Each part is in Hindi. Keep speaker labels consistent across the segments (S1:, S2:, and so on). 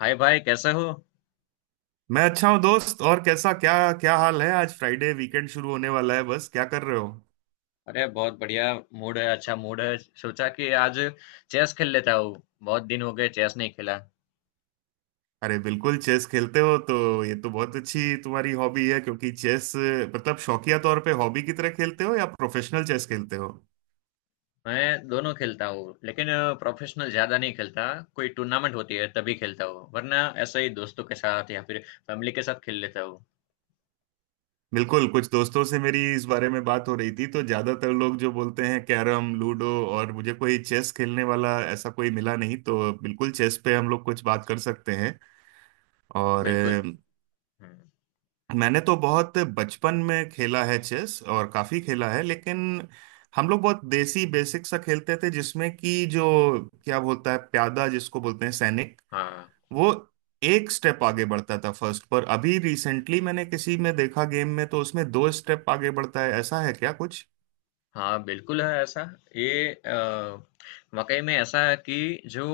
S1: हाय भाई, कैसे हो?
S2: मैं अच्छा हूँ, दोस्त। और कैसा क्या? क्या हाल है? आज फ्राइडे, वीकेंड शुरू होने वाला है। बस क्या कर रहे हो?
S1: अरे बहुत बढ़िया मूड है, अच्छा मूड है। सोचा कि आज चेस खेल लेता हूँ। बहुत दिन हो गए चेस नहीं खेला।
S2: अरे बिल्कुल, चेस खेलते हो तो ये तो बहुत अच्छी तुम्हारी हॉबी है, क्योंकि चेस मतलब शौकिया तौर पे हॉबी की तरह खेलते हो या प्रोफेशनल चेस खेलते हो?
S1: मैं दोनों खेलता हूँ, लेकिन प्रोफेशनल ज्यादा नहीं खेलता। कोई टूर्नामेंट होती है तभी खेलता हूँ, वरना ऐसे ही दोस्तों के साथ या फिर फैमिली के साथ खेल लेता हूँ।
S2: बिल्कुल, कुछ दोस्तों से मेरी इस बारे में बात हो रही थी, तो ज्यादातर लोग जो बोलते हैं कैरम, लूडो, और मुझे कोई चेस खेलने वाला ऐसा कोई मिला नहीं। तो बिल्कुल चेस पे हम लोग कुछ बात कर सकते हैं। और
S1: बिल्कुल। हम्म,
S2: मैंने तो बहुत बचपन में खेला है चेस, और काफी खेला है, लेकिन हम लोग बहुत देसी बेसिक सा खेलते थे, जिसमें कि जो क्या बोलता है, प्यादा जिसको बोलते हैं सैनिक,
S1: हाँ।
S2: वो एक स्टेप आगे बढ़ता था फर्स्ट पर। अभी रिसेंटली मैंने किसी में देखा, गेम में, तो उसमें दो स्टेप आगे बढ़ता है। ऐसा है क्या कुछ?
S1: हाँ, बिल्कुल है ऐसा। ये अ, वाकई में ऐसा है कि जो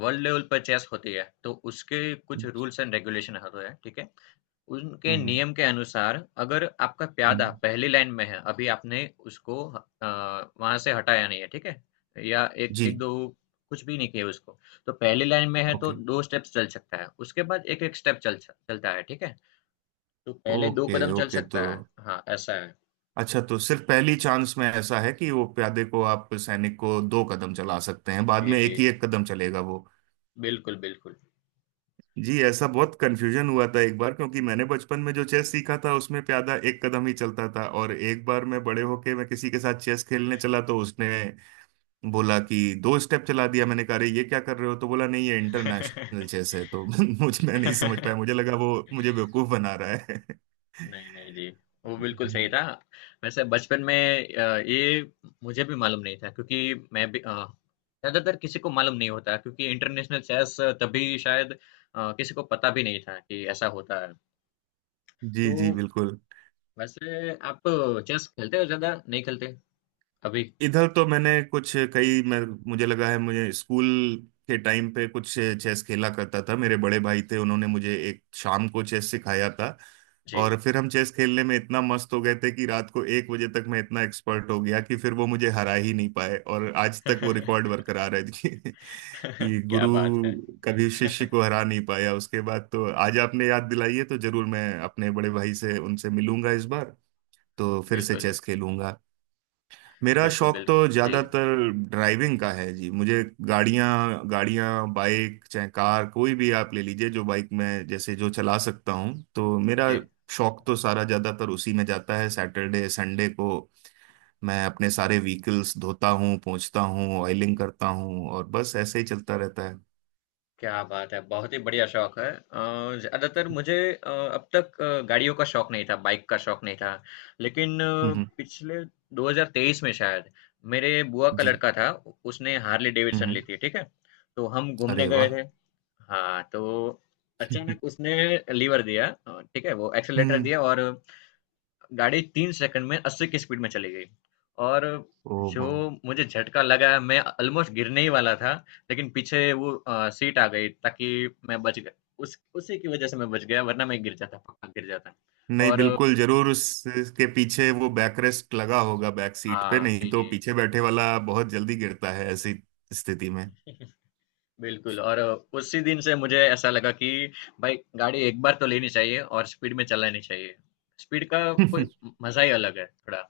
S1: वर्ल्ड लेवल पर चेस होती है तो उसके कुछ
S2: हम्म।
S1: रूल्स एंड रेगुलेशन होते हैं, ठीक है। उनके
S2: हम्म।
S1: नियम के अनुसार, अगर आपका प्यादा
S2: हम्म।
S1: पहली लाइन में है, अभी आपने उसको वहाँ से हटाया नहीं है, ठीक है? या एक,
S2: जी।
S1: 1-2 कुछ भी नहीं किया उसको, तो पहली लाइन में है तो
S2: ओके
S1: 2 स्टेप्स चल सकता है, उसके बाद 1-1 स्टेप चल स चलता है, ठीक है? तो पहले 2
S2: ओके
S1: कदम चल
S2: ओके, तो
S1: सकता है। हाँ, ऐसा है।
S2: अच्छा तो सिर्फ पहली चांस में ऐसा है कि वो प्यादे को, आप सैनिक को, दो कदम चला सकते हैं। बाद
S1: जी,
S2: में एक
S1: जी।
S2: ही एक कदम चलेगा वो।
S1: बिल्कुल, बिल्कुल।
S2: जी, ऐसा बहुत कंफ्यूजन हुआ था एक बार, क्योंकि मैंने बचपन में जो चेस सीखा था उसमें प्यादा एक कदम ही चलता था, और एक बार मैं बड़े होके मैं किसी के साथ चेस खेलने चला तो उसने बोला कि दो स्टेप चला दिया। मैंने कहा अरे ये क्या कर रहे हो? तो बोला नहीं, ये इंटरनेशनल चेस है। तो मुझे मैं नहीं समझ पाया, मुझे लगा वो मुझे बेवकूफ बना रहा है।
S1: नहीं, नहीं जी, वो बिल्कुल सही था। वैसे बचपन में ये मुझे भी मालूम नहीं था, क्योंकि मैं भी ज्यादातर किसी को मालूम नहीं होता, क्योंकि इंटरनेशनल चेस तभी शायद किसी को पता भी नहीं था कि ऐसा होता है।
S2: जी
S1: तो
S2: जी, बिल्कुल।
S1: वैसे आप चेस खेलते हो? ज्यादा नहीं खेलते अभी?
S2: इधर तो मैंने कुछ कई मैं, मुझे लगा है, मुझे स्कूल के टाइम पे कुछ चेस खेला करता था। मेरे बड़े भाई थे, उन्होंने मुझे एक शाम को चेस सिखाया था,
S1: जी।
S2: और फिर हम चेस खेलने में इतना मस्त हो गए थे कि रात को 1 बजे तक मैं इतना एक्सपर्ट हो गया कि फिर वो मुझे हरा ही नहीं पाए, और आज तक वो रिकॉर्ड बरकरार है। कि
S1: क्या
S2: गुरु
S1: बात है।
S2: कभी शिष्य को हरा नहीं पाया उसके बाद। तो आज आपने याद दिलाई है, तो जरूर मैं अपने बड़े भाई से, उनसे मिलूंगा इस बार, तो फिर से
S1: बिल्कुल,
S2: चेस खेलूंगा। मेरा
S1: बिल्कुल,
S2: शौक
S1: बिल्कुल।
S2: तो
S1: जी,
S2: ज्यादातर ड्राइविंग का है जी। मुझे गाड़ियां, गाड़ियां, बाइक, चाहे कार, कोई भी आप ले लीजिए, जो बाइक में जैसे जो चला सकता हूँ, तो मेरा
S1: जी।
S2: शौक तो सारा ज्यादातर उसी में जाता है। सैटरडे संडे को मैं अपने सारे व्हीकल्स धोता हूँ, पोंछता हूँ, ऑयलिंग करता हूँ, और बस ऐसे ही चलता रहता है।
S1: क्या बात है, बहुत ही बढ़िया शौक है। ज्यादातर मुझे अब तक गाड़ियों का शौक नहीं था, बाइक का शौक नहीं था। लेकिन
S2: हम्म।
S1: पिछले 2023 में शायद, मेरे बुआ का
S2: जी।
S1: लड़का था, उसने हार्ले डेविडसन
S2: हम्म।
S1: ली थी, ठीक है। तो हम घूमने
S2: अरे
S1: गए
S2: वाह।
S1: थे। हाँ, तो अचानक उसने लीवर दिया, ठीक है, वो एक्सेलेटर
S2: हम्म।
S1: दिया और गाड़ी 3 सेकंड में 80 की स्पीड में चली गई। और
S2: ओ।
S1: जो मुझे झटका लगा, मैं ऑलमोस्ट गिरने ही वाला था, लेकिन पीछे वो सीट आ गई, ताकि मैं बच गया। उस उसी की वज़ह से मैं बच गया, वरना मैं गिर जाता, पक्का गिर जाता।
S2: नहीं,
S1: और
S2: बिल्कुल जरूर उसके पीछे वो बैकरेस्ट लगा होगा बैक सीट पे,
S1: हाँ,
S2: नहीं
S1: जी,
S2: तो
S1: जी।
S2: पीछे बैठे वाला बहुत जल्दी गिरता है ऐसी स्थिति में।
S1: बिल्कुल, और उसी दिन से मुझे ऐसा लगा कि भाई, गाड़ी एक बार तो लेनी चाहिए और स्पीड में चलानी चाहिए। स्पीड का कोई मज़ा ही अलग है थोड़ा।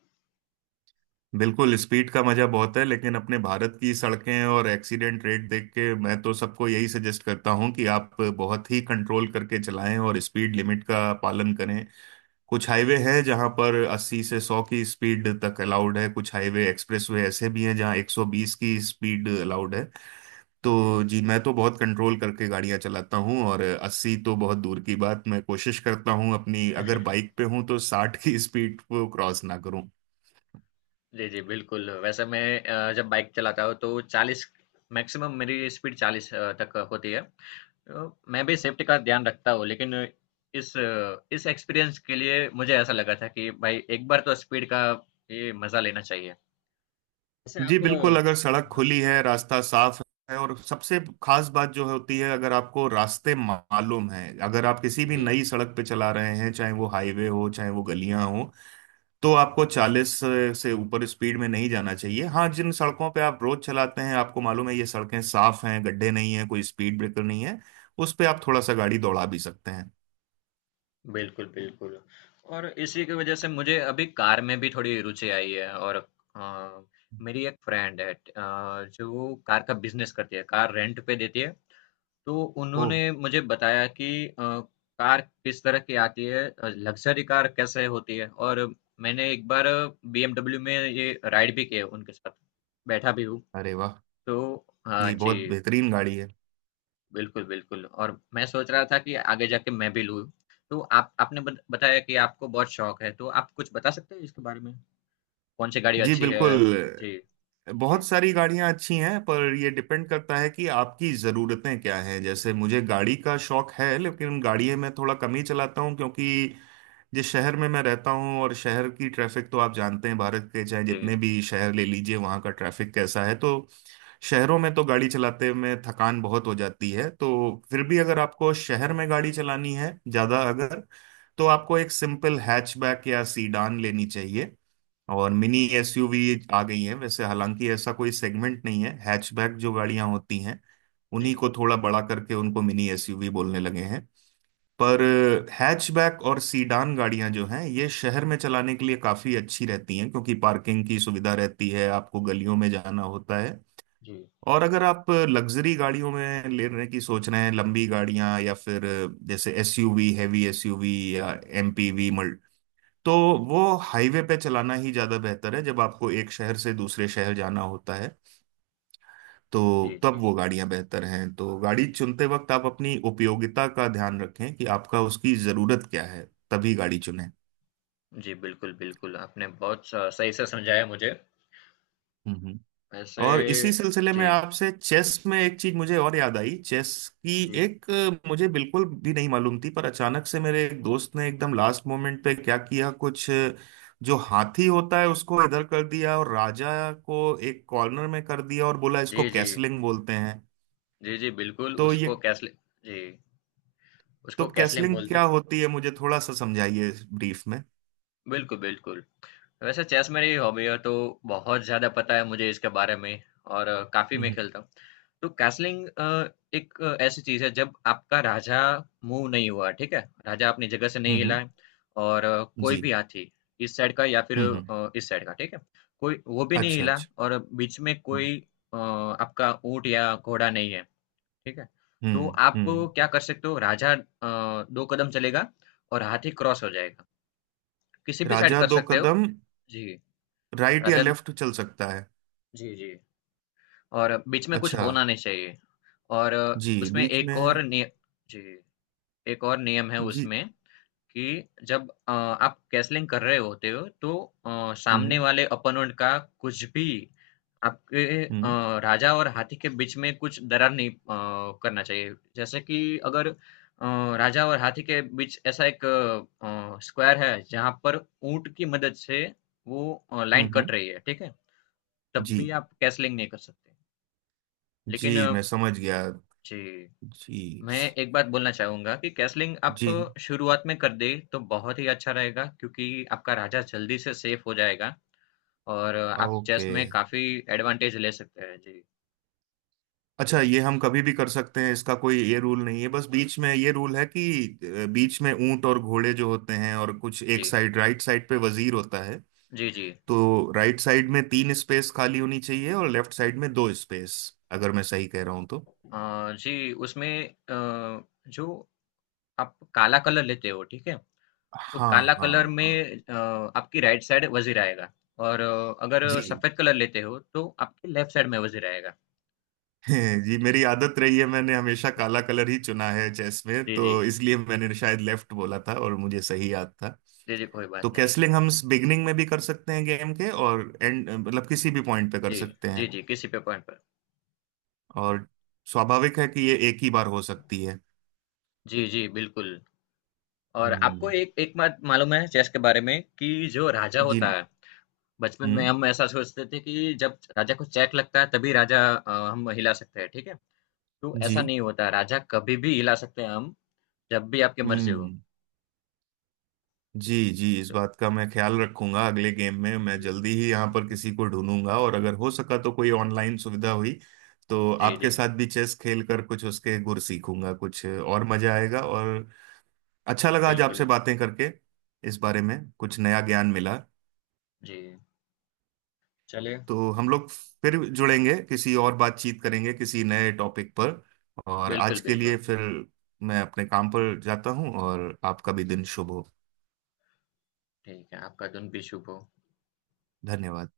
S2: बिल्कुल, स्पीड का मजा बहुत है, लेकिन अपने भारत की सड़कें और एक्सीडेंट रेट देख के मैं तो सबको यही सजेस्ट करता हूं कि आप बहुत ही कंट्रोल करके चलाएं और स्पीड लिमिट का पालन करें। कुछ हाईवे हैं जहां पर 80 से 100 की स्पीड तक अलाउड है। कुछ हाईवे एक्सप्रेसवे ऐसे भी हैं जहां 120 की स्पीड अलाउड है।
S1: जी।
S2: तो जी, मैं तो बहुत कंट्रोल करके गाड़ियां चलाता हूँ, और 80 तो बहुत दूर की बात, मैं कोशिश करता हूँ अपनी, अगर बाइक पे हूँ तो 60 की स्पीड को क्रॉस ना करूँ।
S1: जी, जी, बिल्कुल। वैसे मैं जब बाइक चलाता हूँ तो 40, मैक्सिमम मेरी स्पीड 40 तक होती है। मैं भी सेफ्टी का ध्यान रखता हूँ, लेकिन इस एक्सपीरियंस के लिए मुझे ऐसा लगा था कि भाई, एक बार तो स्पीड का ये मजा लेना चाहिए। वैसे
S2: जी
S1: आप,
S2: बिल्कुल, अगर सड़क
S1: हाँ,
S2: खुली है, रास्ता साफ है, और सबसे खास बात जो होती है, अगर आपको रास्ते मालूम है। अगर आप किसी भी
S1: जी।
S2: नई सड़क पे चला रहे हैं, चाहे वो हाईवे हो चाहे वो गलियां हो, तो आपको 40 से ऊपर स्पीड में नहीं जाना चाहिए। हाँ, जिन सड़कों पे आप रोज चलाते हैं, आपको मालूम है ये सड़कें साफ हैं, गड्ढे नहीं हैं, कोई स्पीड ब्रेकर नहीं है, उस पे आप थोड़ा सा गाड़ी दौड़ा भी सकते हैं।
S1: बिल्कुल, बिल्कुल। और इसी की वजह से मुझे अभी कार में भी थोड़ी रुचि आई है, और अ, मेरी एक फ्रेंड है, जो कार का बिज़नेस करती है, कार रेंट पे देती है। तो
S2: ओह।
S1: उन्होंने मुझे बताया कि कार किस तरह की आती है, लग्ज़री कार कैसे होती है, और मैंने एक बार बीएमडब्ल्यू में ये राइड भी किया उनके साथ, बैठा भी हूँ।
S2: अरे वाह।
S1: तो हाँ
S2: जी,
S1: जी,
S2: बहुत बेहतरीन गाड़ी है।
S1: बिल्कुल, बिल्कुल, और मैं सोच रहा था कि आगे जाके मैं भी लूँ। तो आप आपने बत बताया कि आपको बहुत शौक है, तो आप कुछ बता सकते हैं इसके बारे में? कौन-सी गाड़ी
S2: जी
S1: अच्छी
S2: बिल्कुल,
S1: है? जी, जी,
S2: बहुत सारी गाड़ियां अच्छी हैं, पर ये डिपेंड करता है कि आपकी ज़रूरतें क्या हैं। जैसे मुझे गाड़ी का शौक है लेकिन गाड़ी में थोड़ा कम ही चलाता हूँ, क्योंकि जिस शहर में मैं रहता हूँ और शहर की ट्रैफिक, तो आप जानते हैं भारत के चाहे जितने
S1: जी,
S2: भी शहर ले लीजिए वहाँ का ट्रैफिक कैसा है। तो शहरों में तो गाड़ी चलाते में थकान बहुत हो जाती है। तो फिर भी अगर आपको शहर में गाड़ी चलानी है ज़्यादा, अगर, तो आपको एक सिंपल हैचबैक या सीडान लेनी चाहिए। और मिनी
S1: जी,
S2: एसयूवी आ गई है वैसे, हालांकि ऐसा कोई सेगमेंट नहीं है। हैचबैक जो गाड़ियां होती हैं उन्हीं
S1: जी,
S2: को थोड़ा बड़ा करके उनको मिनी एसयूवी बोलने लगे हैं। पर हैचबैक और सीडान गाड़ियां जो हैं ये शहर में चलाने के लिए काफी अच्छी रहती हैं, क्योंकि पार्किंग की सुविधा रहती है, आपको गलियों में जाना होता है।
S1: जी,
S2: और अगर आप लग्जरी गाड़ियों में लेने की सोच रहे हैं, लंबी गाड़ियां, या फिर जैसे एसयूवी, हैवी एसयूवी, या एमपीवी मल्ट, तो वो हाईवे पे चलाना ही ज्यादा बेहतर है, जब आपको एक शहर से दूसरे शहर जाना होता है।
S1: जी,
S2: तो तब
S1: जी।
S2: वो गाड़ियां बेहतर हैं। तो गाड़ी चुनते वक्त आप अपनी उपयोगिता का ध्यान रखें कि आपका उसकी जरूरत क्या है, तभी गाड़ी चुनें।
S1: जी, बिल्कुल, बिल्कुल, आपने बहुत स सही से समझाया मुझे।
S2: हम्म।
S1: वैसे
S2: और इसी सिलसिले में
S1: जी,
S2: आपसे, चेस में एक चीज मुझे और याद आई चेस की।
S1: जी।
S2: एक मुझे बिल्कुल भी नहीं मालूम थी, पर अचानक से मेरे एक दोस्त ने एकदम लास्ट मोमेंट पे क्या किया, कुछ जो हाथी होता है उसको इधर कर दिया और राजा को एक कॉर्नर में कर दिया और बोला इसको
S1: जी, जी।
S2: कैसलिंग बोलते हैं।
S1: जी, जी, बिल्कुल
S2: तो
S1: उसको
S2: ये
S1: कैसलि जी,
S2: तो
S1: उसको कैसलिंग
S2: कैसलिंग
S1: बोलते
S2: क्या
S1: हैं।
S2: होती है मुझे थोड़ा सा समझाइए, ब्रीफ में।
S1: बिल्कुल, बिल्कुल। वैसे चेस मेरी हॉबी है तो बहुत ज़्यादा पता है मुझे इसके बारे में, और काफ़ी मैं
S2: हम्म।
S1: खेलता हूँ। तो कैसलिंग एक ऐसी चीज़ है जब आपका राजा मूव नहीं हुआ, ठीक है? राजा अपनी जगह से नहीं हिला
S2: हम्म।
S1: है, और कोई
S2: जी।
S1: भी हाथी इस साइड का या फिर
S2: हम्म। हम्म।
S1: इस साइड का, ठीक है? कोई वो भी नहीं
S2: अच्छा
S1: हिला,
S2: अच्छा।
S1: और बीच में
S2: हम्म।
S1: कोई आपका ऊँट या घोड़ा नहीं है। ठीक है? तो
S2: हम्म।
S1: आप
S2: हम्म।
S1: क्या कर सकते हो? राजा 2 कदम चलेगा और हाथी क्रॉस हो जाएगा। किसी भी साइड
S2: राजा
S1: कर
S2: दो
S1: सकते हो।
S2: कदम
S1: जी,
S2: राइट या
S1: राजा।
S2: लेफ्ट चल सकता है?
S1: जी, जी। और बीच में कुछ
S2: अच्छा।
S1: होना नहीं चाहिए। और
S2: जी,
S1: उसमें
S2: बीच
S1: एक
S2: में।
S1: और निय जी, एक और नियम है
S2: जी।
S1: उसमें, कि जब आप कैसलिंग कर रहे होते हो, तो सामने
S2: हम्म
S1: वाले ओपोनेंट का कुछ भी आपके
S2: हम्म।
S1: राजा और हाथी के बीच में कुछ दरार नहीं करना चाहिए, जैसे कि अगर राजा और हाथी के बीच ऐसा एक स्क्वायर है जहां पर ऊंट की मदद से वो लाइन कट
S2: हम्म।
S1: रही है, ठीक है। तब
S2: जी
S1: भी आप कैसलिंग नहीं कर सकते। लेकिन
S2: जी मैं समझ गया।
S1: जी,
S2: जी
S1: मैं एक बात बोलना चाहूँगा कि कैसलिंग आप
S2: जी
S1: शुरुआत में कर दें, तो बहुत ही अच्छा रहेगा, क्योंकि आपका राजा जल्दी से सेफ हो जाएगा। और आप चेस
S2: ओके।
S1: में काफ़ी एडवांटेज ले सकते हैं। जी,
S2: अच्छा, ये हम कभी भी कर सकते हैं? इसका कोई ये रूल नहीं है? बस बीच में ये रूल है कि बीच में ऊंट और घोड़े जो होते हैं, और कुछ एक
S1: जी।
S2: साइड राइट साइड पे वजीर होता है।
S1: जी, जी।
S2: तो राइट साइड में तीन स्पेस खाली होनी चाहिए, और लेफ्ट साइड में दो स्पेस, अगर मैं सही कह रहा हूं तो।
S1: जी, उसमें जो आप काला कलर लेते हो, ठीक है? तो
S2: हाँ
S1: काला कलर
S2: हाँ हाँ।
S1: में आपकी राइट साइड वज़ीर आएगा, और अगर
S2: जी।
S1: सफ़ेद कलर लेते हो, तो आपकी लेफ्ट साइड में वज़ीर आएगा।
S2: जी, मेरी आदत रही है, मैंने हमेशा काला कलर ही चुना है चेस में,
S1: जी,
S2: तो
S1: जी।
S2: इसलिए मैंने शायद लेफ्ट बोला था और मुझे सही याद था।
S1: जी, जी, कोई बात
S2: तो
S1: नहीं।
S2: कैसलिंग हम बिगनिंग में भी कर सकते हैं गेम के, और एंड मतलब किसी भी पॉइंट पे कर
S1: जी,
S2: सकते
S1: जी,
S2: हैं।
S1: जी, किसी पे पॉइंट पर।
S2: और स्वाभाविक है कि ये एक ही बार हो सकती है।
S1: जी, जी, बिल्कुल। और आपको
S2: हम्म।
S1: एक एक बात मालूम है चेस के बारे में, कि जो राजा
S2: जी।
S1: होता है, बचपन में
S2: हम्म।
S1: हम ऐसा सोचते थे कि जब राजा को चेक लगता है, तभी राजा हम हिला सकते हैं, ठीक है? तो ऐसा
S2: जी।
S1: नहीं होता, राजा कभी भी हिला सकते हैं हम, जब भी आपकी मर्ज़ी हो।
S2: हम्म। जी जी, इस
S1: तो
S2: बात का मैं ख्याल रखूंगा अगले गेम में। मैं
S1: जी,
S2: जल्दी ही यहाँ पर किसी को ढूंढूंगा, और अगर हो सका तो कोई ऑनलाइन सुविधा हुई तो
S1: जी, जी,
S2: आपके साथ भी चेस खेल कर कुछ उसके गुर सीखूंगा, कुछ और मजा आएगा। और अच्छा लगा आज आपसे
S1: बिल्कुल।
S2: बातें करके, इस बारे में कुछ नया ज्ञान मिला।
S1: जी, चलिए।
S2: तो हम लोग फिर जुड़ेंगे, किसी और बातचीत करेंगे किसी नए टॉपिक पर। और
S1: बिल्कुल,
S2: आज के
S1: बिल्कुल।
S2: लिए फिर, मैं अपने काम पर जाता हूँ, और आपका भी दिन शुभ हो।
S1: ठीक है, आपका दिन भी शुभ हो।
S2: धन्यवाद।